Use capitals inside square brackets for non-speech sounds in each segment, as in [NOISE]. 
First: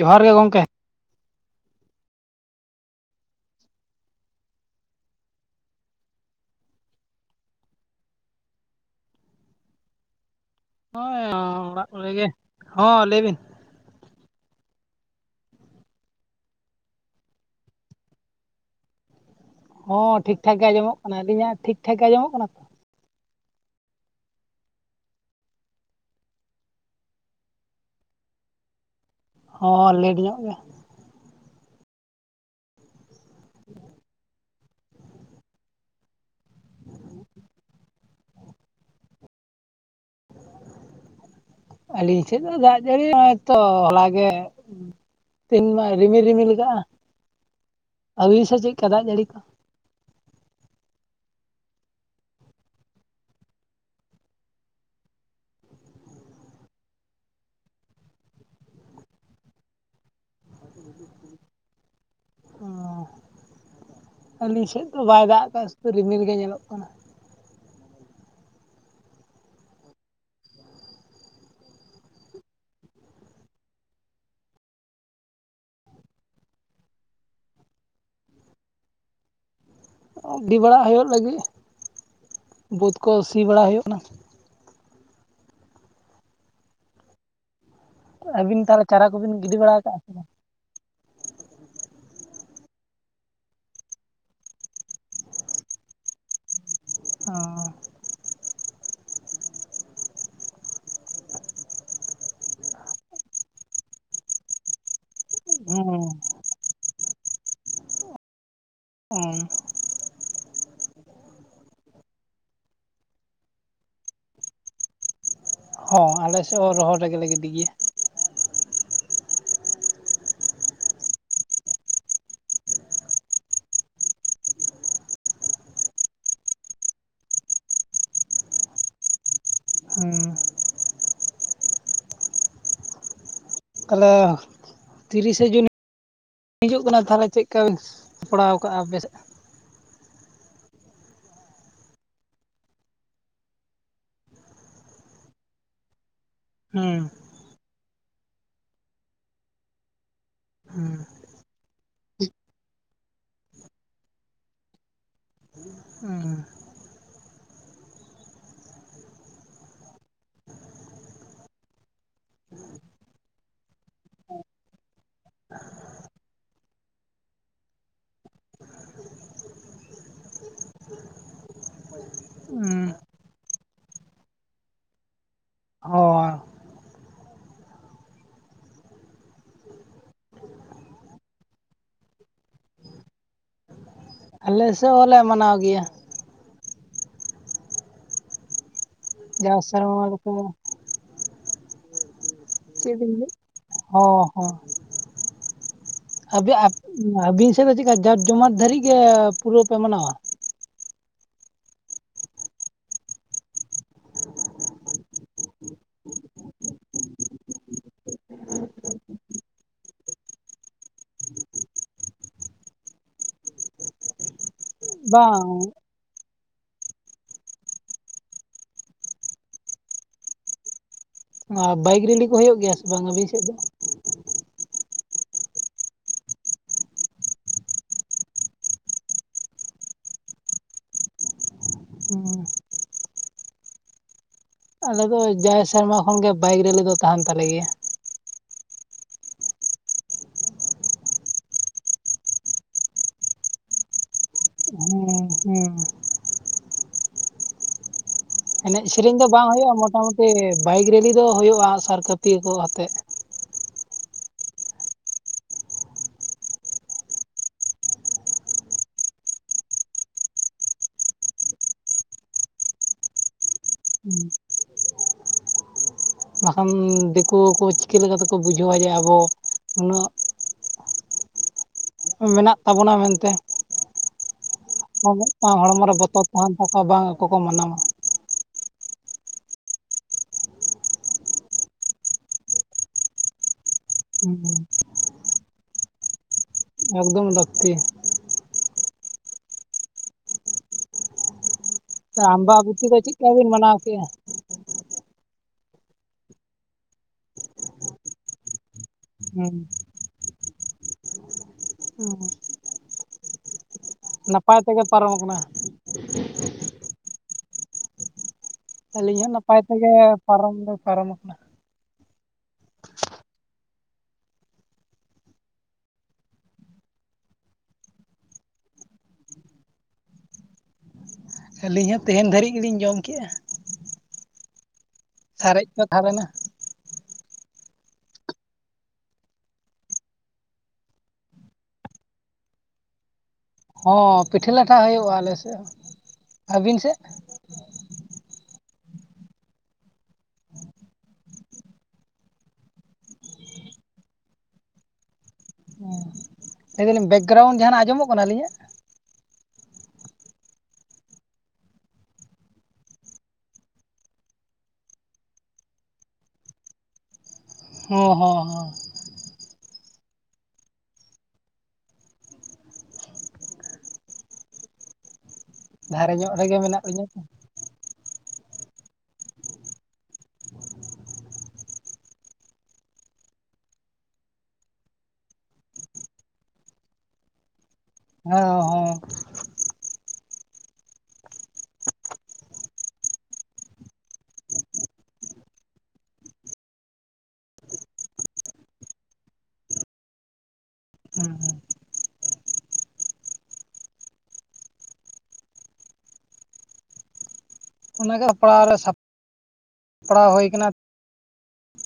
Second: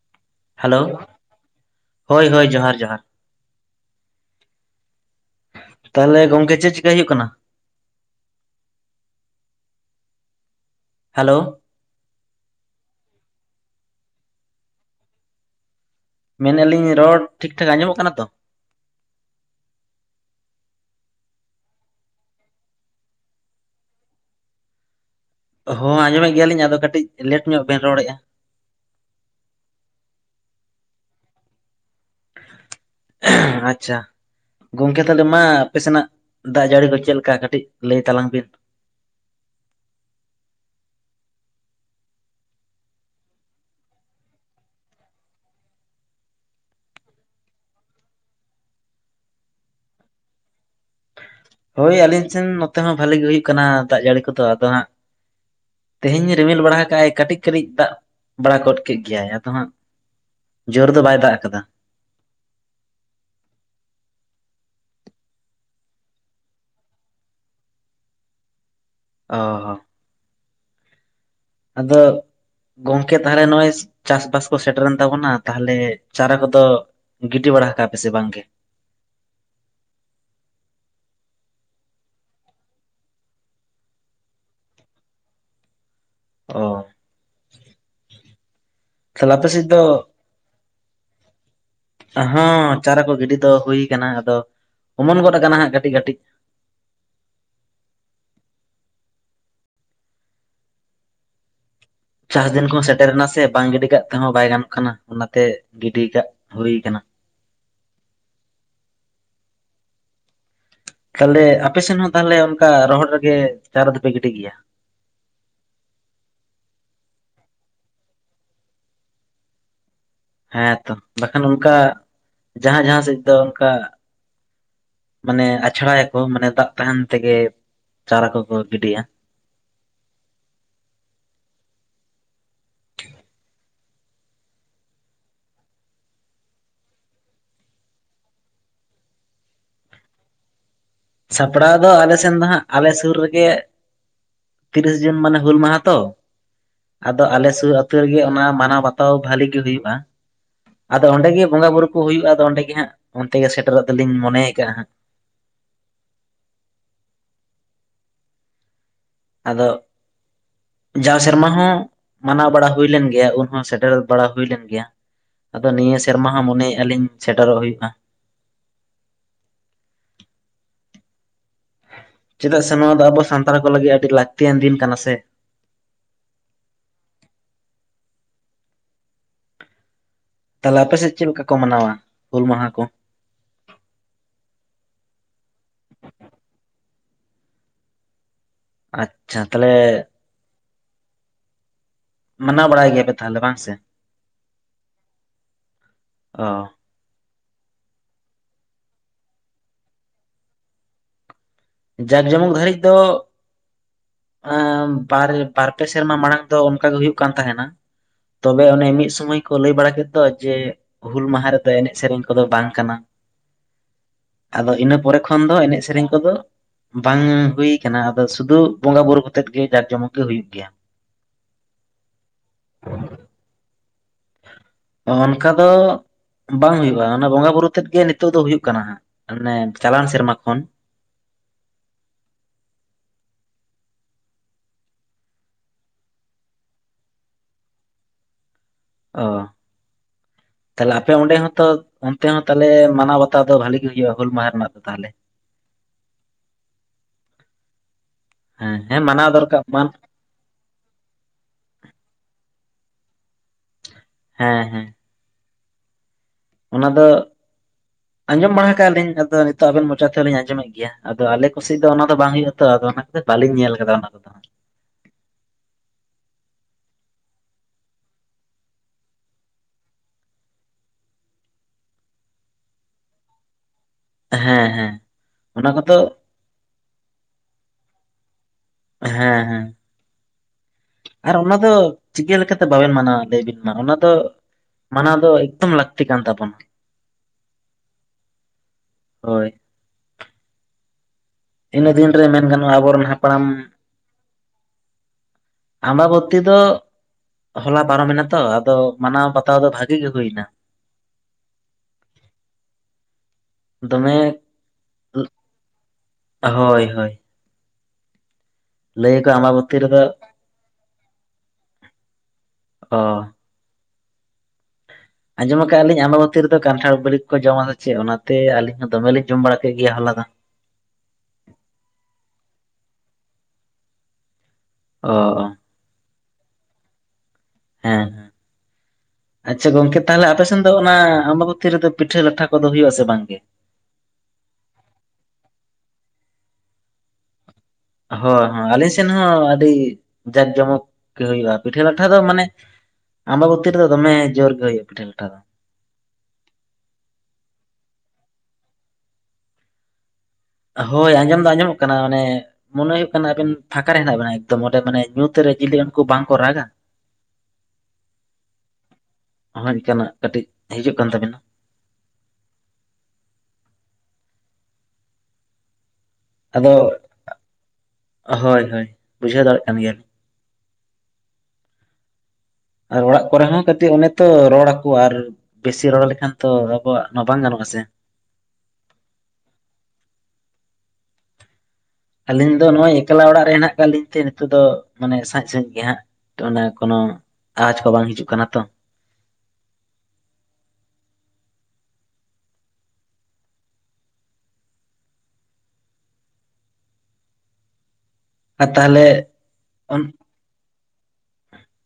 ᱡᱚᱦᱟᱨ ᱜᱮ ᱜᱚᱝ ᱦᱮᱞᱳ, ᱦᱳᱭ ᱦᱳᱭ ᱡᱚᱦᱟᱨ ᱡᱚᱦᱟᱨ᱾ ᱛᱟᱦᱞᱮ ᱜᱚᱝᱠᱮ ᱪᱮᱫ ᱪᱮᱠᱟᱹᱭ ᱦᱩᱭᱩᱜ ᱠᱟᱱᱟ? ᱦᱚᱸ, ᱦᱮᱞᱳ ᱚᱲᱟᱜ ᱠᱚᱨᱮ ᱜᱮ, ᱦᱚᱸ ᱞᱟᱹᱭ ᱵᱤᱱ᱾ ᱢᱮᱱᱮᱜ-ᱟ ᱞᱤᱧ ᱨᱚᱲ ᱴᱷᱤᱠ ᱴᱷᱟᱠ ᱟᱸᱡᱚᱢᱚᱜ ᱠᱟᱱᱟ ᱛᱚ? ᱦᱚᱸ ᱴᱷᱤᱠ ᱴᱷᱟᱠ ᱜᱮ ᱟᱸᱡᱚᱢᱚᱜ ᱠᱟᱱᱟ, ᱟᱹᱞᱤᱧᱟᱜ ᱴᱷᱤᱠ ᱴᱷᱟᱠ ᱜᱮ ᱟᱡᱚᱢᱚᱜ ᱠᱟᱱᱟ ᱛᱚ? ᱦᱚᱸ ᱟᱸᱡᱚᱢᱮᱜ ᱜᱮᱭᱟᱞᱤᱧ ᱟᱫᱚ ᱠᱟᱹᱴᱤᱡ ᱞᱮᱴ ᱧᱚᱜ ᱵᱮᱱ ᱨᱚᱲᱮᱜ-ᱟ᱾ ᱦᱚᱸ ᱞᱮᱴ ᱧᱚᱜ ᱜᱮ᱾ ᱟᱪᱪᱷᱟ᱾ ᱜᱚᱝᱠᱮ ᱛᱟᱦᱞᱮ ᱢᱟ ᱟᱯᱮ ᱥᱮᱱᱟᱜ ᱫᱟᱜ ᱡᱟᱹᱲᱤ ᱠᱚ ᱪᱮᱫ ᱞᱮᱠᱟ ᱠᱟᱹᱴᱤᱡ ᱞᱟᱹᱭ ᱛᱟᱞᱟᱝ ᱵᱤᱱ᱾ ᱟᱹᱞᱤᱧ ᱥᱮᱫ ᱫᱚ ᱫᱟᱜ ᱡᱟᱹᱲᱤ ᱦᱚᱸᱜ-ᱚᱭ ᱛᱚ ᱦᱚᱞᱟ ᱜᱮ ᱛᱤᱱ ᱢᱟᱭ ᱨᱤᱢᱤᱞ ᱨᱤᱢᱤᱞ ᱜᱟᱜ-ᱟ, ᱟᱹᱵᱤᱱ ᱥᱮᱡ ᱪᱮᱫᱠᱟ ᱫᱟᱜ ᱡᱟᱹᱲᱤ ᱠᱚ? ᱦᱳᱭ ᱟᱹᱞᱤᱧ ᱥᱮᱱ ᱱᱚᱛᱮ ᱦᱚᱸ ᱵᱷᱟᱹᱞᱤ ᱜᱮ ᱦᱩᱭᱩᱜ ᱠᱟᱱᱟ ᱫᱟᱜ ᱡᱟᱹᱲᱤ ᱠᱚᱫᱚ ᱟᱫᱚ ᱦᱟᱸᱜ ᱛᱤᱦᱤᱧ ᱨᱤᱢᱤᱞ ᱵᱟᱲᱟ ᱦᱟᱠᱟᱜ-ᱟᱭ ᱠᱟᱹᱴᱤᱡ-ᱠᱟᱹᱴᱤᱡ ᱫᱟᱜ ᱵᱟᱲᱟ ᱜᱚᱫ ᱠᱮᱫ ᱜᱮᱭᱟᱭ ᱟᱫᱚ ᱦᱟᱸᱜ ᱡᱳᱨ ᱫᱚ ᱵᱟᱭ ᱫᱟᱜ ᱟᱠᱟᱫᱟ᱾ ᱚᱸ, ᱟᱹᱞᱤᱧ ᱥᱮᱫ ᱫᱚ ᱵᱟᱭ ᱫᱟᱜ-ᱫᱟ ᱥᱩᱫᱩ ᱨᱤᱢᱤᱞ ᱜᱮ ᱧᱮᱞᱚᱜ ᱠᱟᱱᱟ᱾ ᱚ, ᱦᱚ᱾ ᱟᱫᱚ ᱜᱚᱝᱠᱮ ᱛᱟᱦᱞᱮ ᱱᱚᱜ-ᱚᱭ ᱪᱟᱥᱵᱟᱥ ᱠᱚ ᱥᱮᱴᱮᱨᱮᱱ ᱛᱟᱵᱚᱱᱟ ᱛᱟᱦᱞᱮ ᱪᱟᱨᱟ ᱠᱚᱫᱚ ᱜᱤᱰᱤ ᱵᱟᱲᱟ ᱦᱟᱠᱟᱜ-ᱟ ᱯᱮᱥᱮ ᱵᱟᱝᱜᱮ? ᱜᱤᱫᱤ ᱵᱟᱲᱟ ᱦᱩᱭᱩᱜ ᱞᱟᱹᱜᱤᱫ ᱵᱟᱹᱫᱽ ᱠᱚ ᱥᱤ ᱵᱟᱲᱟ ᱦᱩᱭᱩᱜ ᱠᱟᱱᱟ᱾ ᱚ᱾ ᱟᱹᱵᱤᱱ ᱛᱟᱦᱞᱮ ᱪᱟᱨᱟ ᱠᱚᱵᱤᱱ ᱟᱯᱮ ᱜᱤᱰᱤ ᱥᱮᱫ ᱫᱚ ᱵᱟᱲᱟ ᱠᱟᱜ-ᱟ ᱥᱮ ᱵᱟᱝ? ᱦᱚᱸ ᱪᱟᱨᱟ ᱠᱚ ᱜᱤᱰᱤ ᱫᱚ ᱦᱩᱭ ᱠᱟᱱᱟ ᱟᱫᱚ ᱚᱢᱚᱱ ᱜᱚᱫᱽ ᱟᱠᱟᱱᱟ ᱦᱟᱸᱜ ᱠᱟᱹᱴᱤᱡ ᱠᱟᱹᱴᱤᱡ᱾ ᱚᱸᱻ ᱪᱟᱥ ᱫᱤᱱ ᱠᱚᱦᱚᱸ ᱥᱮᱴᱮᱨᱮᱱᱟ ᱥᱮ ᱵᱟᱝ ᱜᱤᱰᱤ ᱠᱟᱜ ᱛᱮᱦᱚᱸ ᱵᱟᱭ ᱜᱟᱱᱚᱜ ᱠᱟᱱᱟ ᱚᱱᱟᱛᱮ ᱜᱤᱰᱤ ᱦᱚᱸ ᱠᱟᱜ ᱦᱩᱭ ᱟᱠᱟᱱᱟ᱾ ᱚᱸ᱾ ᱛᱟᱞᱮ ᱟᱯᱮᱥᱮᱱ ᱦᱚᱸ ᱛᱟᱦᱞᱮ ᱚᱱᱠᱟ ᱨᱚᱦᱚᱲ ᱨᱮᱜᱮ ᱪᱟᱨᱟ ᱫᱚᱯᱮ ᱜᱤᱰᱤ ᱜᱮᱭᱟ᱾ ᱦᱚᱸ ᱟᱞᱮ ᱥᱮᱫ ᱦᱚᱸ ᱨᱚᱦᱚᱲ ᱨᱮᱜᱮᱞᱮ ᱜᱤᱰᱤ ᱜᱮᱭᱟ᱾ ᱦᱮᱸᱛᱚ ᱵᱟᱠᱷᱟᱱ ᱚᱱᱠᱟ ᱡᱟᱦᱟᱸ ᱡᱟᱦᱟᱸ ᱥᱮᱫ ᱫᱚ ᱚᱝᱠᱟ ᱢᱟᱱᱮ ᱟᱪᱷᱲᱟᱭᱟᱠᱚ ᱢᱟᱱᱮ ᱫᱟᱜ ᱛᱟᱦᱮᱱ ᱛᱮᱜᱮ ᱪᱟᱨᱟ ᱠᱚᱠᱚ ᱜᱤᱰᱤᱭᱟ᱾ ᱦᱩᱸ ᱛᱟᱞᱮ ᱛᱤᱨᱤᱥᱮ ᱡᱩᱱ ᱦᱤᱡᱩᱜ ᱠᱟᱱᱟ ᱛᱷᱟᱞᱮ ᱪᱮᱫᱠᱟ ᱵᱤᱱ ᱥᱟᱯᱲᱟᱣ ᱠᱟᱜ-ᱟ ᱟᱯᱮ ᱥᱮᱫ ᱥᱟᱯᱲᱟᱣ ᱫᱚ ᱟᱞᱮ ᱥᱮᱱ ᱫᱚ ᱦᱟᱸᱜ ᱟᱞᱮ ᱥᱩᱨ ᱨᱮᱜᱮ ᱛᱤᱨᱤᱥ ᱡᱩᱱ ᱢᱟᱱᱮ ᱦᱩᱞ ᱢᱟᱦᱟ ᱛᱚ ᱦᱩᱸ ᱟᱫᱚ ᱟᱞᱮ ᱥᱩᱨ ᱟᱹᱛ ᱛᱟᱹ ᱜᱮ ᱚᱱᱟ ᱢᱟᱱᱟᱣ ᱵᱟᱛᱟᱣ ᱵᱷᱟᱹᱞᱤ ᱜᱮ ᱦᱩᱭᱩᱜ-ᱟ᱾ ᱦᱩᱸ ᱟᱫᱚ ᱚᱸᱰᱮ ᱜᱮ ᱵᱚᱸᱜᱟ ᱵᱩᱨᱩ ᱠᱚ ᱦᱩᱭᱩᱜ-ᱟ ᱟᱫᱚ ᱚᱸᱰᱮ ᱜᱮ ᱦᱟᱸᱜ ᱚᱱᱛᱮ ᱜᱮ ᱥᱮᱴᱮᱨᱚᱜ ᱫᱚᱞᱤᱧ ᱢᱚᱱᱮ ᱟᱠᱟᱜᱼᱟ ᱦᱟᱸᱜ᱾ ᱮᱸ ᱟᱫᱚᱜ ᱡᱟᱣ ᱥᱮᱨᱢᱟ ᱦᱚᱸ ᱢᱟᱱᱟᱣ ᱵᱟᱲᱟ ᱦᱩᱭ ᱞᱮᱱ ᱜᱮᱭᱟ ᱩᱱᱦᱚᱸ ᱥᱮᱴᱮᱨ ᱵᱟᱲᱟ ᱦᱩᱭ ᱞᱮᱱ ᱜᱮᱭᱟ᱾ ᱟᱫᱚ ᱱᱤᱭᱟᱹ ᱥᱮᱨᱢᱟ ᱦᱚᱸ ᱢᱚᱱᱮᱭᱮᱜ-ᱟ ᱞᱤᱧ ᱥᱮᱴᱮᱨᱚᱜ ᱦᱩᱭᱩᱜ ᱱᱟ ᱪᱮᱫᱟᱜ ᱥᱮ ᱦᱩᱸ ᱱᱚᱶᱟ ᱫᱚ ᱟᱵᱚ ᱥᱟᱱᱛᱟᱲ ᱠᱚ ᱞᱟᱹᱜᱤᱫ ᱟᱹᱰᱤ ᱞᱟᱹᱠᱛᱤᱭᱟᱱ ᱫᱤᱱ ᱠᱟᱱᱟ ᱥᱮ᱾ ᱚᱻ ᱛᱟᱞᱮ ᱟᱯᱮ ᱥᱮᱫ ᱪᱮᱫ ᱞᱮᱠᱟ ᱠᱚ ᱢᱟᱱᱟᱣᱟ ᱦᱩᱞ ᱢᱟᱦᱟ ᱠᱚ? ᱟᱞᱮ ᱥᱮᱫ ᱦᱚᱸᱞᱮ ᱢᱟᱱᱟᱣ ᱜᱮᱭᱟ᱾ ᱟᱪᱪᱷᱟ ᱡᱟᱣ ᱛᱟᱦᱚᱞᱮ ᱥᱮᱨᱢᱟ ᱞᱮᱠᱟ ᱢᱟᱱᱟᱣ ᱵᱟᱲᱟᱭ ᱜᱮᱭᱟᱯᱮ ᱪᱮᱫᱤᱱ ᱜᱮ ᱛᱟᱦᱚᱞᱮ ᱵᱟᱝ ᱥᱮ ᱦᱚᱸ ᱦᱚᱸ ᱚ ᱟᱵᱤ ᱟᱯ ᱟᱵᱤᱱ ᱥᱮᱫ ᱫᱚ ᱪᱤᱫᱠᱟ ᱡᱟᱠ ᱡᱚᱢᱟᱨ ᱫᱷᱟᱹᱨᱤᱡ ᱜᱮ ᱯᱩᱨᱟᱹ ᱯᱮ ᱢᱟᱱᱟᱣᱟ᱾ ᱡᱟᱠ ᱡᱚᱢᱚᱠ ᱜᱷᱟᱹᱲᱤᱡ ᱫᱚ ᱟ ᱵᱟᱨ ᱵᱟᱨᱯᱮ ᱥᱮᱨᱢᱟ ᱢᱟᱲᱟᱝ ᱫᱚ ᱚᱱᱠᱟ ᱜᱮ ᱦᱩᱭᱩᱜ ᱠᱟᱱ ᱛᱟᱦᱮᱱᱟ᱾ ᱛᱚᱵᱮ ᱚᱱᱮ ᱢᱤᱫ ᱥᱩᱢᱚᱭ ᱠᱚ ᱞᱟᱹᱭ ᱵᱟᱲᱟ ᱠᱮᱫ ᱫᱚ ᱡᱮ ᱦᱩᱞ ᱢᱟᱦᱟ ᱨᱮᱫᱚ ᱮᱱᱮᱡ ᱥᱮᱨᱮᱧ ᱠᱚᱫᱚ ᱵᱟᱝ ᱠᱟᱱᱟ᱾ ᱟᱫᱚ ᱤᱱᱟᱹ ᱯᱚᱨᱮ ᱠᱷᱚᱱ ᱵᱟᱝ ᱫᱚ ᱮᱱᱮᱡ-ᱥᱮᱨᱮᱧ ᱠᱚᱫᱚ ᱵᱟᱝ ᱦᱩᱭ ᱟᱠᱟᱱᱟ ᱟᱫᱚ ᱥᱩᱫᱩᱜ ᱵᱚᱸᱜᱟ ᱵᱩᱨᱩ ᱠᱚᱛᱮᱛ ᱜᱮ ᱡᱟᱠ ᱡᱚᱢᱚᱠ ᱫᱚ ᱦᱩᱭᱩᱜ ᱜᱮᱭᱟ᱾ ᱟ ᱵᱟᱭᱤᱠ ᱨᱮᱞᱤ ᱠᱚ ᱦᱩᱭᱩᱜ ᱜᱮᱭᱟ ᱥᱮ ᱵᱟᱝ ᱟᱹᱵᱤᱱ ᱥᱮᱫ ᱫᱚ? ᱚᱱᱠᱟ ᱫᱚ ᱵᱟᱝ ᱦᱩᱭᱩᱜ-ᱟ ᱚᱱᱟ ᱵᱚᱸᱜᱟ ᱵᱩᱨᱩ ᱛᱮᱫ ᱜᱮ ᱱᱤᱛᱚᱜ ᱫᱚ ᱦᱩᱭᱩᱜ ᱠᱟᱱᱟ ᱦᱟᱸᱜ ᱢᱟᱱᱮ ᱪᱟᱞᱟᱣ ᱮᱱ ᱥᱮᱨᱢᱟ ᱠᱷᱚᱱ᱾ ᱦᱩᱸ ᱟᱞᱮ ᱫᱚ ᱡᱟᱭ ᱥᱮᱨᱢᱟ ᱠᱷᱚᱱᱜᱮ ᱵᱟᱭᱤᱠ ᱨᱮᱞᱤ ᱫᱚ ᱛᱟᱦᱮᱱ ᱛᱟᱞᱮ ᱜᱮᱭᱟ᱾ ᱚ ᱛᱟᱦᱞᱮ ᱟᱯᱮ ᱚᱸᱰᱮ ᱦᱚᱸᱛᱚ ᱚᱱᱛᱮ ᱦᱚᱸ ᱛᱟᱞᱮ ᱢᱟᱱᱟᱣ ᱵᱟᱛᱟᱣ ᱫᱚ ᱵᱷᱟᱹᱞᱤ ᱜᱮ ᱦᱩᱭᱩᱜ-ᱟ ᱦᱩᱞ ᱢᱟᱦᱟᱸ ᱾ ᱦᱩᱸ ᱦᱮᱸ ᱦᱮᱸ ᱮᱱᱮᱡ ᱦᱮᱸ ᱥᱮᱨᱮᱧ ᱫᱚ ᱢᱟᱱᱟᱣ ᱵᱟᱝ ᱫᱚᱨᱠᱟᱨ ᱦᱩᱭᱩᱜ-ᱟ ᱢᱟᱱ ᱢᱚᱴᱟ-ᱢᱩᱴᱤ ᱵᱟᱭᱤᱠ ᱨᱮᱞᱤ ᱫᱚ ᱦᱩᱭᱩᱜ-ᱟ ᱟᱜ-ᱥᱟᱨ ᱠᱟᱹᱯᱤ ᱠᱚ ᱟᱛᱮᱫ᱾ ᱦᱮᱸ ᱦᱮᱸ ᱚᱱᱟ ᱫᱚ ᱟᱸᱡᱚᱢ ᱵᱟᱲᱟ ᱟᱠᱟᱫᱼᱟ ᱞᱤᱧ ᱟᱫᱚ ᱱᱤᱛᱚᱜ ᱟᱵᱮᱱ ᱢᱚᱪᱟ ᱛᱮᱦᱚᱸ ᱞᱤᱧ ᱟᱸᱡᱚᱢᱮᱫ ᱜᱮᱭᱟ ᱟᱫᱚ ᱟᱞᱮ ᱠᱚᱥᱮᱜ ᱫᱚ ᱚᱱᱟ ᱫᱚ ᱵᱟᱝ ᱦᱩᱭᱩᱜᱼᱟ ᱛᱚ ᱟᱫᱚ ᱱᱟᱦᱟᱜ ᱥᱮ ᱵᱟᱹᱞᱤᱧ ᱧᱮᱞ ᱟᱠᱟᱫᱟ ᱚᱱᱟ᱾ ᱠᱚᱫᱚ ᱦᱩᱸ ᱵᱟᱠᱷᱟᱱ ᱫᱤᱠᱩ ᱠᱚ ᱪᱤᱠᱟᱹ ᱞᱮᱠᱟ ᱛᱮᱠᱚ ᱵᱩᱡᱷᱟᱹᱣᱟ ᱡᱮ ᱟᱵᱚ ᱩᱱᱟᱹᱜ ᱢᱮᱱᱟᱜ ᱛᱟᱵᱚᱱᱟ ᱢᱮᱱᱛᱮ ᱦᱮᱸ ᱦᱮᱸ ᱢᱤᱫᱴᱟᱱ ᱚᱱᱟ ᱦᱚᱲᱢᱚ ᱠᱚᱫᱚ ᱨᱮ ᱵᱚᱛᱚᱨ ᱟᱱ ᱠᱟᱛᱷᱟ ᱵᱟᱝ ᱟᱠᱚ ᱠᱚ ᱢᱟᱱᱟᱣᱟ᱾ ᱦᱮᱸ ᱦᱮᱸ᱾ ᱟᱨ ᱚᱱᱟ ᱫᱚ ᱪᱤᱠᱟᱹ ᱞᱮᱠᱟᱛᱮ ᱵᱟᱵᱮᱱ ᱢᱟᱱᱟᱣ-ᱟ ᱞᱟᱹᱭᱵᱤᱱ ᱢᱟ ᱚᱱᱟ ᱫᱚ ᱦᱮᱸ ᱢᱟᱱᱟᱣ ᱫᱚ ᱮᱠᱫᱚᱢ ᱞᱟᱹᱠᱛᱤ ᱠᱟᱱ ᱛᱟᱵᱚᱱ᱾ ᱮᱠᱫᱚᱢ ᱞᱟᱹᱠᱛᱤ᱾ ᱦᱳᱭ᱾ ᱤᱱᱟᱹ ᱫᱤᱱᱨᱮ ᱢᱮᱱ ᱜᱟᱱᱚᱜᱼᱟ ᱟᱢᱵᱟᱵᱚᱛᱤ ᱫᱚ ᱟᱵᱚᱨᱮᱱ ᱪᱮᱫᱠᱟ ᱦᱟᱯᱲᱟᱢ ᱵᱤᱱ ᱢᱟᱱᱟᱣ ᱠᱮᱜᱼᱟ ᱟᱢᱵᱟᱵᱚᱛᱤ ᱫᱚ ᱦᱚᱞᱟ ᱯᱟᱨᱚᱢ ᱮᱱᱟ ᱛᱚ ᱟᱫᱚ ᱢᱟᱱᱟᱣ ᱵᱟᱛᱟᱣ ᱦᱮᱸ ᱫᱚ ᱵᱷᱟᱜᱤ ᱜᱮ ᱦᱩᱭᱱᱟ᱾ [UNINTELLIGIBLE] ᱫᱚᱢᱮ ᱱᱟᱯᱟᱭ ᱛᱮᱜᱮ ᱯᱟᱨᱚᱢ ᱟᱠᱟᱱᱟ᱾ ᱦᱳᱭ ᱦᱳᱭ᱾ ᱟᱹᱞᱤᱧ ᱞᱟᱹᱭᱟᱠᱚ ᱦᱚᱸ ᱱᱟᱯᱟᱭ ᱟᱢᱵᱟᱵᱚᱛᱤ ᱛᱮᱜᱮ ᱨᱮᱫᱚ ᱯᱟᱨᱚᱢ ᱫᱚ ᱯᱟᱨᱚᱢ ᱟᱠᱟᱱᱟ᱾ ᱚ᱾ ᱟᱸᱡᱚᱢ ᱟᱠᱟᱼᱟᱞᱤᱧ ᱟᱢᱵᱟᱵᱚᱹᱛᱤ ᱨᱮᱫᱚ ᱠᱟᱱᱴᱷᱟᱲ ᱵᱤᱞᱤ ᱠᱚ ᱡᱚᱢᱟ ᱥᱟ ᱪᱮᱫ ᱚᱱᱟᱛᱮ ᱟᱹᱞᱤᱧ ᱦᱚᱸ ᱫᱚᱢᱮ ᱞᱤᱧ ᱡᱚᱢ ᱵᱟᱲᱟ ᱠᱮᱫ ᱜᱮᱭᱟ ᱦᱚᱞᱟ ᱫᱚ᱾ ᱟᱹᱞᱤᱧ ᱦᱚᱸ ᱛᱮᱦᱮᱧ ᱫᱷᱟᱹᱨᱤᱡ ᱜᱮᱞᱤᱧ ᱡᱚᱢ ᱠᱮᱜᱼᱟ᱾ ᱚ᱾ [UNINTELLIGIBLE] ᱦᱮᱸ ᱦᱮᱸ᱾ ᱟᱪᱪᱷᱟ ᱜᱚᱝᱠᱮ ᱛᱟᱦᱚᱞᱮ ᱟᱯᱮ ᱥᱮᱫ ᱫᱚ ᱚᱱᱟ ᱟᱢᱵᱟ ᱵᱩᱛᱷᱤ ᱨᱮᱫᱚ ᱯᱤᱴᱷᱟᱹ ᱞᱟᱴᱷᱟ ᱠᱚᱫᱚ ᱦᱩᱭᱩᱜ ᱟ ᱥᱮ ᱵᱟᱝ ᱜᱮ? ᱦᱚᱸ ᱯᱤᱴᱷᱟᱹ ᱞᱟᱴᱷᱟ ᱦᱩᱭᱩᱜᱼᱟ ᱟᱞᱮ ᱥᱮᱫ ᱦᱚ᱾ ᱟᱹᱵᱤᱱ ᱥᱮᱫ? ᱦᱚ ᱦᱚ ᱟᱞᱮ ᱥᱮᱫ ᱦᱚᱸ ᱟᱹᱰᱤ ᱡᱟᱠ-ᱡᱚᱢᱚᱠ ᱜᱮ ᱦᱩᱭᱩᱜᱼᱟ᱾ ᱯᱤᱴᱷᱟ ᱞᱟᱴᱷᱟ ᱫᱚ ᱢᱟᱱᱮ ᱟᱢᱵᱟᱵᱚᱛᱤ ᱨᱮ ᱫᱚ ᱫᱚᱢᱮ ᱡᱳᱨ ᱜᱮ ᱦᱚᱭᱳᱜ ᱯᱤᱴᱟᱹ ᱞᱟᱴᱷᱟ ᱫᱚ᱾ ᱦᱩᱸ ᱞᱟᱹᱭ ᱫᱟᱞᱤᱧ ᱵᱮᱠᱜᱨᱟᱣᱩᱱᱰ ᱡᱟᱦᱟᱸ ᱱᱟᱜ ᱟᱸᱡᱚᱢᱚᱜ ᱠᱟᱱᱟ ᱟᱹᱞᱤᱧᱟᱜ? ᱦᱳᱭ ᱟᱸᱡᱚᱢ ᱫᱚ ᱟᱸᱡᱚᱢᱚᱜ ᱠᱟᱱᱟ ᱚᱱᱮ ᱢᱚᱱᱮ ᱦᱚᱭᱳᱜ ᱠᱟᱱᱟ ᱟᱵᱮᱱ ᱯᱷᱟᱸᱠᱟ ᱨᱮ ᱦᱮᱱᱟᱜ ᱵᱤᱱᱟ, ᱮᱠᱫᱚᱢ ᱚᱸᱰᱮ ᱢᱟᱱᱮ ᱧᱩᱛ ᱨᱮ ᱪᱤᱞᱤ ᱩᱱᱠᱩ ᱵᱟᱝ ᱠᱚ ᱨᱟᱜᱟ᱾ [INAUDIBLE] ᱦᱚᱸ ᱦᱚᱸ ᱦᱚᱸ᱾ ᱦᱳᱭᱚᱱᱠᱟᱱᱟᱜ ᱠᱟᱴᱤᱡ ᱦᱤᱡᱩᱜ ᱠᱟᱱ ᱛᱟᱵᱤᱱᱟ᱾ ᱫᱷᱟᱨᱮ ᱧᱚᱜ ᱨᱮᱜᱮ ᱟᱫᱚ ᱢᱮᱱᱟᱜ ᱞᱤᱧᱟᱹ ᱛᱚ ᱦᱳᱭ ᱦᱳᱭ ᱵᱩᱡᱷᱟᱹᱣ ᱫᱟᱲᱮᱭᱟᱜ ᱠᱟᱱ ᱜᱮᱭᱟᱢ᱾ ᱟᱨ ᱚᱲᱟᱜ ᱠᱚᱨᱮ ᱦᱚᱸ ᱠᱟᱹᱴᱤᱡ ᱚᱱᱮ ᱛᱚ ᱨᱚᱲ ᱟᱠᱩ ᱟᱨ ᱵᱮᱥᱤ ᱨᱚᱲ ᱞᱮᱠᱷᱟᱱ ᱛᱚ ᱟᱵᱚᱣᱟᱜ ᱚᱱᱟ ᱵᱟᱝ ᱜᱟᱱᱚᱜᱼᱟ ᱥᱮ᱾ [UNINTELLIGIBLE] ᱟᱹᱞᱤᱧ ᱫᱚ ᱱᱚᱜᱼᱚᱭ ᱮᱠᱞᱟ ᱚᱲᱟᱜ ᱨᱮ ᱦᱮᱱᱟᱜ ᱠᱟᱜ ᱞᱤᱧ ᱛᱮ ᱱᱤᱛᱚᱜ ᱫᱚ ᱢᱟᱱᱮ ᱥᱟᱸᱡ ᱥᱟᱺᱦᱤᱡ ᱜᱮ ᱦᱟᱸᱜ᱾ ᱚᱱᱟ ᱠᱚᱱᱚ ᱟᱣᱟᱡᱽ ᱠᱚ ᱵᱟᱝ ᱦᱤᱡᱩᱜ ᱠᱟᱱᱟ ᱛᱚ᱾ ᱦᱩᱸ ᱦᱩᱸ᱾ ᱚᱱᱟᱜᱮ ᱦᱟᱯᱲᱟᱣ ᱟᱨ ᱨᱮ ᱛᱟᱦᱚᱞᱮ ᱦᱮᱸ ᱥᱟᱯ-ᱯᱲᱟᱣ ᱦᱳᱭ ᱠᱟᱱᱟ᱾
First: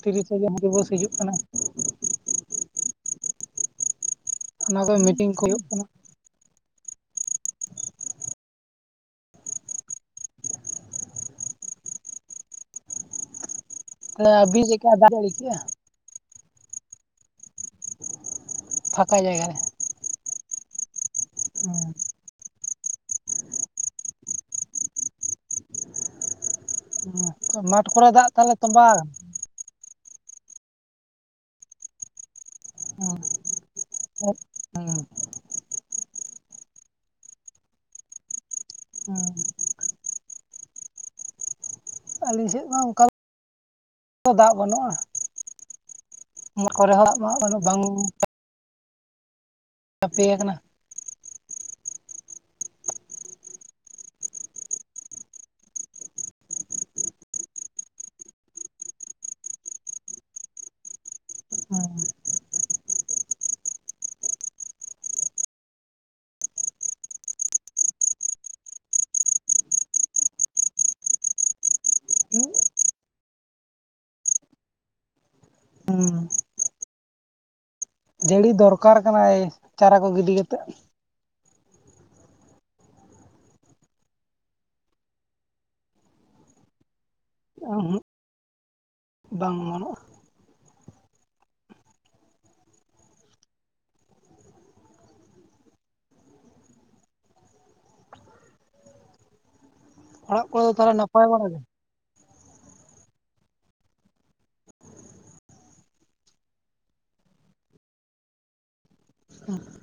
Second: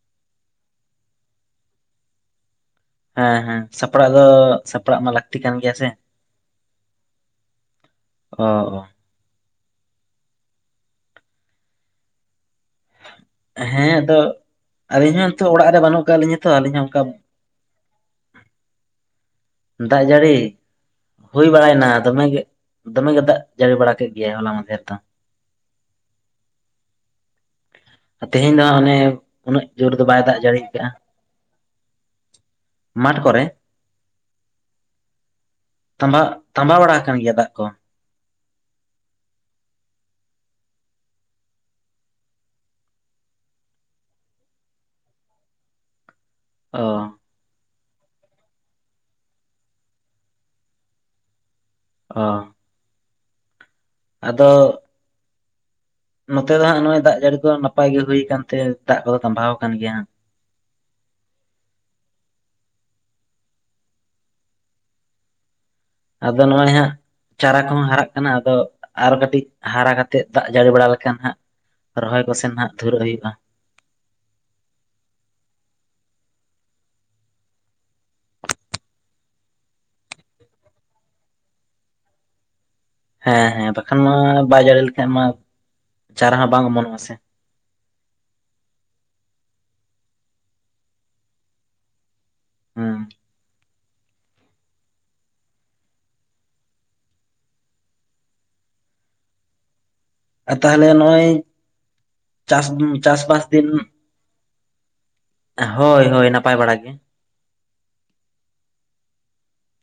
ᱛᱤᱨᱤᱥᱟ [UNINTELLIGIBLE] ᱫᱤᱵᱚᱥ ᱦᱤᱡᱩᱜ ᱠᱟᱱᱟ᱾ ᱦᱮᱸ ᱦᱮᱸ᱾ ᱥᱟᱯᱲᱟᱜ ᱫᱚ ᱚᱱᱟ ᱠᱚ ᱥᱟᱯᱲᱟᱜ ᱢᱟ ᱢᱤᱴᱤᱝ ᱞᱟᱹᱠᱛᱤ ᱠᱚ ᱠᱟᱱ ᱦᱩᱭᱩᱜ ᱜᱮᱭᱟ ᱠᱟᱱᱟ ᱥᱮ᱾ ᱚ ᱚ᱾ ᱦᱮᱸ ᱟᱫᱚ ᱛᱟᱦᱞᱮ ᱟᱹᱵᱤᱱ ᱪᱮᱫᱠᱟ ᱫᱟᱜ ᱟᱹᱞᱤᱧ ᱦᱚᱸ ᱡᱟᱹᱲᱤ ᱱᱤᱛᱚᱜ ᱠᱮᱜᱼᱟ ᱚᱲᱟᱜ ᱨᱮ ᱵᱟᱱᱩᱜ ᱟᱠᱟᱫ ᱞᱤᱧᱟ ᱛᱚ ᱟᱞᱤᱧ ᱦᱚᱸ ᱚᱱᱠᱟ ᱯᱷᱟᱸᱠᱟ ᱡᱟᱭᱜᱟ ᱨᱮ᱾ ᱫᱟᱜ ᱡᱟᱲᱤ᱾ ᱦᱩᱭ ᱵᱟᱲᱟᱭᱱᱟ ᱫᱚᱢᱮ ᱜᱮ᱾ ᱫᱚᱢᱮ ᱜᱮ ᱫᱟᱜ ᱡᱟᱲᱤ ᱵᱟᱲᱟ ᱠᱮᱫ ᱜᱮᱭᱟᱭ ᱦᱚᱞᱟ ᱢᱟᱫᱷᱮᱨ ᱫᱚ᱾ ᱢᱟᱴ ᱠᱚᱨᱮ ᱫᱟᱜ ᱛᱟᱦᱞᱮ ᱛᱮᱦᱮᱧ ᱫᱚ ᱛᱚᱵᱟ ᱚᱱᱮ ᱟᱠᱟᱱᱟ? ᱩᱱᱟᱹᱜ ᱡᱳᱨ ᱫᱚ ᱵᱟᱭ ᱫᱟᱜ ᱡᱟᱲᱤ ᱟᱠᱟᱜᱼᱟ ᱾ ᱢᱟᱴᱷ ᱠᱚᱨᱮ? ᱦᱩᱸ ᱾ ᱛᱟᱢᱵᱟ ᱛᱟᱸᱵᱟᱣ ᱵᱟᱲᱟ ᱟᱠᱟᱱ ᱜᱮᱭᱟ ᱫᱟᱜ ᱠᱚ ᱾ ᱦᱩᱸ ᱾ ᱟᱹᱞᱤᱧ ᱥᱮᱫ ᱢᱟ ᱚᱱᱠᱟ ᱫᱟᱜ ᱵᱟᱱᱩᱜᱼᱟ ᱾ ᱚᱱᱟ ᱚ ᱠᱚᱨᱮ ᱦᱚᱸ ᱫᱟᱜ ᱢᱟ ᱵᱟᱝ ᱪᱟᱯᱮ ᱭᱟᱠᱟᱱᱟ ᱾ ᱚ ᱾ ᱟᱫᱚ ᱱᱚᱛᱮ ᱫᱚ ᱦᱟᱸᱜ ᱱᱚᱜᱼᱚᱭ ᱫᱟᱜ ᱡᱟᱲᱤ ᱠᱚ ᱱᱟᱯᱟᱭ ᱜᱮ ᱦᱩᱭ ᱠᱟᱱ ᱛᱮ ᱫᱟᱜ ᱠᱚᱫᱚ ᱛᱟᱢᱵᱟᱣ ᱟᱠᱟᱱ ᱜᱮᱭᱟ ᱦᱟᱸᱜ ᱾ ᱦᱩᱸ ᱾ ᱟᱫᱚ ᱱᱚᱜᱼᱚᱭ ᱦᱟᱸᱜ? ᱪᱟᱨᱟ ᱠᱚᱦᱚ ᱦᱟᱨᱟᱜ ᱠᱟᱱᱟ ᱟᱫᱚ ᱟᱨ ᱠᱟᱴᱤᱡ ᱦᱟᱨᱟ ᱠᱟᱛᱮᱜ ᱫᱟᱜ ᱡᱟᱲᱤ ᱵᱟᱲᱟ ᱞᱮᱠᱷᱟᱱ ᱦᱟᱸᱜ ᱨᱚᱦᱚᱭ ᱠᱚᱥᱮᱱ ᱦᱟᱜ ᱫᱷᱩᱨᱟᱹᱜ ᱦᱩᱭᱩᱜᱼᱟ ᱾ ᱦᱩᱸ ᱾ ᱡᱟᱹᱲᱤ ᱫᱚᱨᱠᱟᱨ ᱠᱟᱱᱟᱭ ᱪᱟᱨᱟ ᱠᱚ ᱜᱤᱰᱤ ᱠᱟᱛᱮᱫ ᱾ ᱦᱮᱸ ᱦᱮᱸ ᱵᱟᱠᱷᱟᱱ ᱢᱟ ᱵᱟᱭ ᱡᱟᱲᱤ ᱞᱮᱠᱷᱟᱡ ᱢᱟ ᱪᱟᱨᱟ ᱦᱚᱸ ᱵᱟᱝ ᱚᱢᱚᱱᱚᱜᱼᱟ ᱥᱮ ᱾ ᱩᱸ-ᱦᱩᱜ ᱵᱟᱝ ᱚᱢᱚᱱᱚᱜᱼᱟ ᱾ ᱦᱩᱸ ᱾ ᱚᱲᱟᱜ ᱟᱨ ᱠᱚᱨᱮ ᱫᱚ ᱛᱟᱦᱞᱮ ᱛᱟᱦᱚᱞᱮ ᱱᱟᱯᱟᱭ ᱱᱚᱜᱼᱚᱭ ᱵᱟᱲᱟ ᱜᱮ ᱪᱟᱥ ᱪᱟᱥᱵᱟᱥ ᱫᱤᱱ ᱦᱳᱭ ᱦᱳᱭ ᱱᱟᱯᱟᱭ ᱵᱟᱲᱟ ᱜᱮ ᱾ [UNINTELLIGIBLE]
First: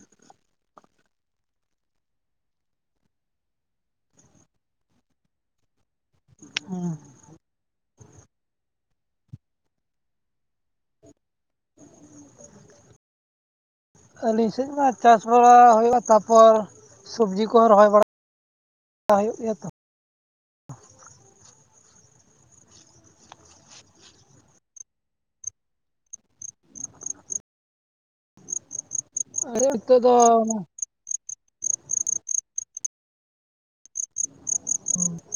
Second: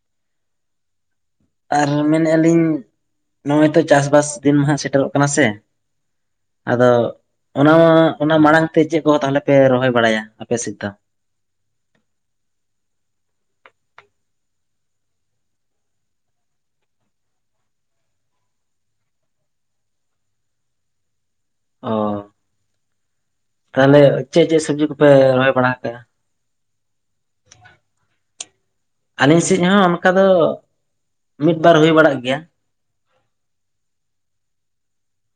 ᱟᱨ ᱢᱮᱱᱮᱜᱼᱟ ᱞᱤᱧ, ᱱᱚᱜᱼᱚᱭ ᱛᱚ ᱪᱟᱥᱵᱟᱥ ᱫᱤᱱ ᱢᱟ ᱦᱟᱜ ᱥᱮᱴᱮᱨᱚᱜ ᱠᱟᱱᱟ ᱥᱮ ᱟᱫᱚ ᱚᱱᱟ ᱚᱱᱟ ᱢᱟᱲᱟᱝ ᱛᱮ ᱪᱮᱫ ᱠᱚ ᱛᱟᱦᱞᱮ ᱯᱮ ᱨᱚᱦᱚᱭ ᱵᱟᱲᱟᱭᱟ ᱟᱯᱮ ᱥᱮᱫ ᱫᱚ? [UNINTELLIGIBLE] ᱟᱹᱞᱤᱧ ᱥᱮᱫ ᱢᱟ ᱪᱟᱥ ᱵᱟᱲᱟ ᱦᱳᱭ ᱱᱟ ᱛᱟᱯᱚᱨ ᱥᱚᱵᱽᱡᱤ ᱠᱚᱚᱸ ᱨᱚᱦᱚᱭ ᱵᱟᱲᱟ ᱦᱩᱭᱩᱜ ᱜᱮᱭᱟ ᱛᱚ ᱾ ᱚ ᱾ ᱛᱟᱦᱚᱞᱮ ᱪᱮᱫ ᱪᱮᱫ ᱥᱚᱵᱽᱡᱤ ᱠᱚᱯᱮ ᱨᱚᱦᱚᱭ ᱵᱟᱲᱟ ᱟᱠᱟᱜᱼᱟ? ᱟᱹᱞᱤᱧ ᱥᱮᱫ ᱦᱚᱸ ᱚᱱᱠᱟ ᱫᱚ ᱢᱤᱫ ᱵᱟᱨ ᱦᱩᱭ ᱵᱟᱲᱟᱜ ᱜᱮᱭᱟ ᱾ [UNINTELLIGIBLE]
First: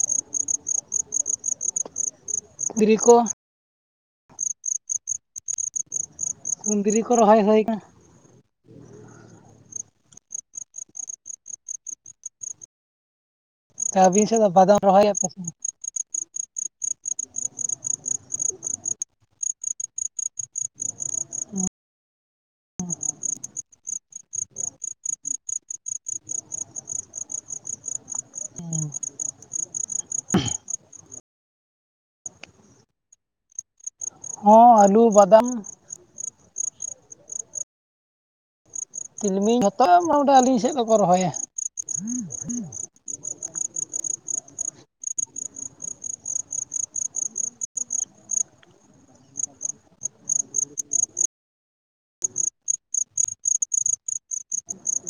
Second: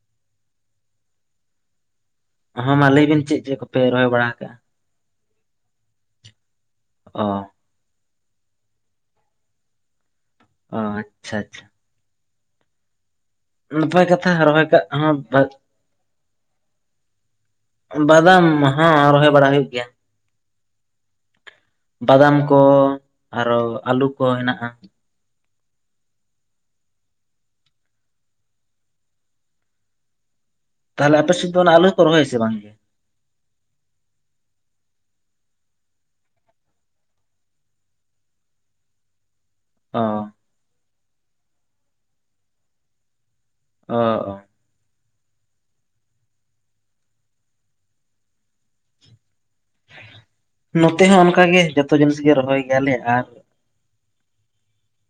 ᱦᱚᱸ ᱢᱟ ᱫᱷᱤᱨᱤ ᱞᱟᱹᱭ ᱠᱚ ᱵᱤᱱ ᱪᱮᱫ ᱪᱮᱫ ᱠᱚᱯᱮ ᱨᱚᱦᱚᱭ ᱵᱟᱲᱟ ᱠᱟᱜᱼᱟ? ᱠᱩᱸᱫᱽᱨᱤ ᱠᱚ ᱨᱚᱦᱚᱭ ᱦᱳᱭ ᱱᱟ ᱾ ᱚ ᱟᱪᱪᱷᱟ ᱟᱪᱪᱷᱟ ᱾ ᱱᱟᱯᱟᱭ ᱟᱹᱵᱤᱱ ᱠᱟᱛᱷᱟ, ᱥᱮᱫ ᱫᱚ ᱨᱚᱦᱚᱭ ᱵᱟᱫᱟᱢ ᱠᱟᱜ ᱦᱚᱸ ᱨᱚᱦᱚᱭᱮᱫ ᱯᱮ ᱥᱮ ᱵᱟᱝ? ᱵᱟᱫᱟᱢ, ᱦᱚᱸ ᱨᱚᱦᱚᱭ ᱵᱟᱲᱟ ᱦᱩᱭᱩᱜ ᱜᱮᱭᱟ ᱾ ᱵᱟᱫᱟᱢ ᱠᱚ, ᱟᱨᱚ ᱟᱹᱞᱩ ᱠᱚ ᱦᱮᱱᱟᱜᱼᱟ ᱾ ᱛᱟᱦᱞᱮ ᱟᱯᱮ ᱥᱮᱫ ᱫᱚ ᱚᱱᱟ ᱟᱞᱩ ᱦᱚᱸ ᱠᱚ ᱨᱚᱦᱭᱟ ᱥᱮ ᱵᱟᱝ? ᱦᱚᱸ ᱟᱹᱞᱩ, ᱵᱟᱫᱟᱢ, ᱛᱤᱞᱢᱤᱧ, ᱡᱷᱚᱛᱚ ᱜᱮ ᱚ ᱢᱚᱴᱟᱢᱚᱴᱤ ᱟᱹᱞᱤᱧ ᱥᱮᱫ ᱫᱚᱠᱚ ᱨᱚᱦᱚᱭᱟ ᱾ ᱚ ᱚ ᱾ ᱱᱚᱛᱮ ᱦᱚᱸ ᱚᱱᱠᱟ ᱜᱮ ᱡᱚᱛᱚ ᱡᱤᱱᱤᱥ ᱜᱮ ᱨᱚᱦᱚᱭ ᱜᱮᱭᱟᱞᱮ, ᱟᱨ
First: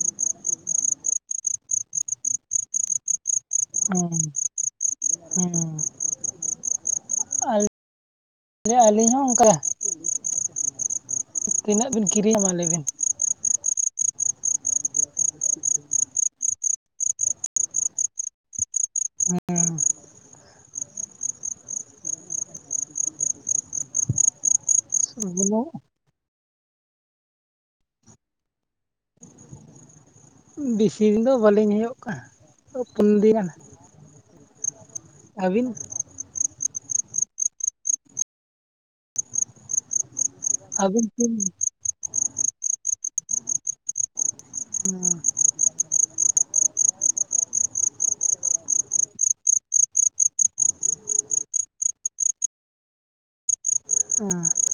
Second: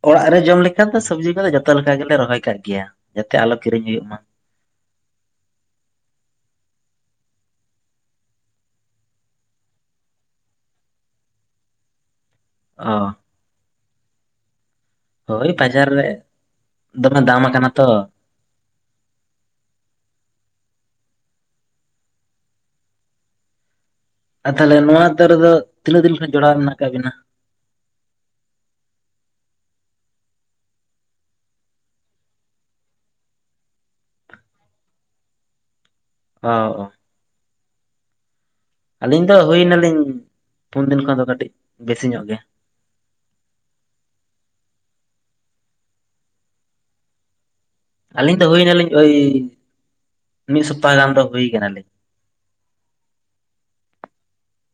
ᱚᱲᱟᱜ ᱨᱮ ᱡᱚᱢ ᱞᱮᱠᱟ ᱫᱚ ᱥᱚᱵᱽᱡᱤ ᱠᱚᱫᱚ ᱡᱚᱛᱚ ᱞᱮᱠᱟ ᱜᱮᱞᱮ ᱨᱚᱦᱚᱭ ᱠᱟᱜ ᱜᱮᱭᱟ ᱡᱟᱛᱮ ᱟᱞᱚ ᱠᱤᱨᱤᱧ ᱦᱩᱭᱩᱜ ᱢᱟ ᱦᱩᱸ ᱾ ᱦᱩᱸ ᱟᱞᱮ ᱟᱹᱞᱤᱧ ᱦᱚᱸ ᱚᱱᱠᱟ᱾ ᱛᱤᱱᱟᱹᱜ ᱵᱤᱱ ᱠᱤᱨᱤᱧᱟ ᱢᱟ ᱟᱞᱟᱹᱭ ᱵᱤᱱ᱾ ᱚ ᱦᱳᱭ ᱵᱟᱡᱟᱨ ᱨᱮ ᱫᱚᱢᱮ ᱫᱟᱢ ᱟᱠᱟᱱᱟ ᱛᱚ᱾ ᱟᱨ ᱛᱟᱦᱚᱞᱮ ᱱᱚᱣᱟ ᱫᱷᱟᱨᱮ ᱫᱚ ᱵᱩᱞᱩᱝ ᱛᱤᱱᱟᱹᱜ ᱫᱤᱱ ᱠᱷᱱᱟᱜ ᱡᱚᱲᱟᱣ ᱢᱮᱱᱟᱜ ᱟᱠᱟᱟᱜ ᱵᱮᱱᱟ᱾ ᱵᱤᱥᱤ ᱫᱤᱱ ᱫᱚ ᱵᱟᱹᱞᱤᱧ ᱦᱩᱭᱩᱜ ᱠᱟᱱᱟ ᱯᱩᱱ ᱫᱤᱱ ᱜᱟᱱ᱾ ᱟᱹᱵᱤᱱ ᱚ ᱻᱚ ᱟᱹᱞᱤᱧ ᱫᱚ ᱦᱩᱭ ᱱᱟᱞᱤᱧ ᱯᱩᱱ ᱫᱤᱱ ᱟᱹᱵᱤᱱ ᱠᱷᱚᱱ ᱫᱚ ᱛᱤᱱ ᱠᱟᱹᱴᱤᱡ ᱵᱮᱥᱤ ᱧᱚᱜ ᱜᱮ᱾ [UNINTELLIGIBLE] ᱟᱹᱞᱤᱧ ᱫᱚ ᱦᱩᱭ ᱱᱟᱞᱤᱧ ᱳᱭ ᱢᱤᱫ ᱥᱚᱯᱛᱟᱦᱚ ᱜᱟᱱ ᱫᱚ ᱦᱩᱭ ᱠᱟᱱᱟᱞᱤᱧ᱾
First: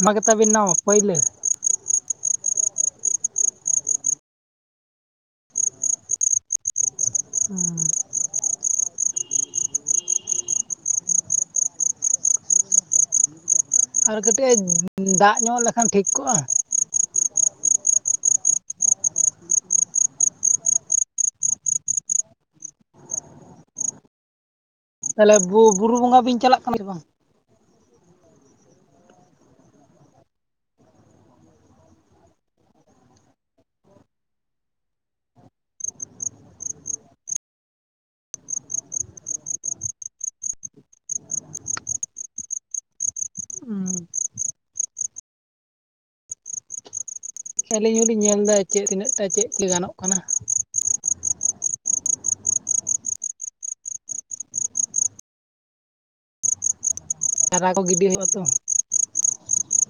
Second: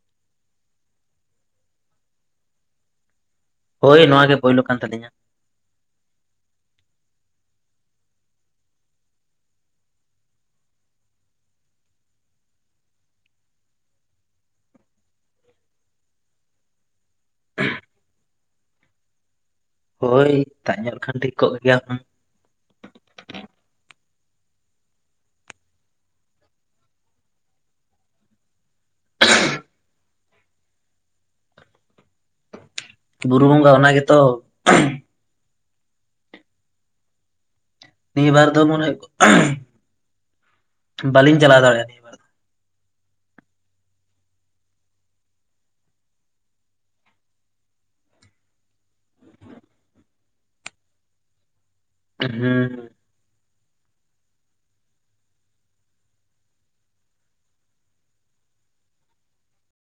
ᱱᱚᱣᱟ ᱜᱮᱛᱟᱵᱤᱱ ᱱᱟᱣᱟ ᱯᱚᱭᱞᱚ᱾ ᱦᱳᱭ ᱱᱚᱶᱟ ᱜᱮ ᱯᱳᱭᱞᱳ ᱠᱟᱱ ᱛᱟᱹᱞᱤᱧᱟ᱾ ᱩᱸ ᱟᱨ ᱠᱟᱹᱴᱤᱡ ᱫᱟᱜ ᱧᱚᱜ ᱞᱮᱠᱷᱟᱱ ᱴᱷᱤᱠ ᱠᱚᱜᱼᱟ᱾ [UNINTELLIGIBLE] ᱦᱳᱭ ᱫᱟᱜ ᱧᱚᱜ ᱞᱮᱠᱷᱟᱱ ᱴᱷᱤᱠ ᱠᱚᱜ ᱜᱮᱭᱟ᱾ ᱛᱟᱦᱚᱞᱮ ᱵᱩ ᱵᱩᱨᱩ ᱵᱚᱸᱜᱟ ᱵᱤᱱ ᱪᱟᱞᱟᱜ ᱠᱟᱱᱟ ᱥᱮ ᱵᱟᱝ᱾ ᱵᱩᱨᱩ ᱜᱚᱸᱜᱟ ᱚᱱᱟ ᱜᱮᱛᱚ᱾ ᱱᱤᱭᱟᱹ ᱵᱟᱨ ᱫᱚ ᱢᱚᱱᱮ ᱵᱟᱞᱤᱧ ᱪᱟᱞᱟᱣ ᱫᱟᱲᱮᱭᱟᱜᱼᱟ᱾ ᱵᱟᱨ ᱫᱚ ᱟᱹᱞᱤᱧ ᱦᱚᱞᱤᱧ ᱧᱮᱞ ᱫᱟ ᱪᱮᱫ ᱛᱤᱱᱟᱹᱜ ᱴᱟ ᱪᱮᱫ ᱛᱮ ᱜᱟᱱᱚᱜ ᱠᱟᱱᱟ᱾ ᱦᱩᱸ ᱪᱟᱨᱟ ᱠᱚ ᱜᱤᱰᱤ ᱦᱩᱣᱩᱜ ᱟᱛᱚ᱾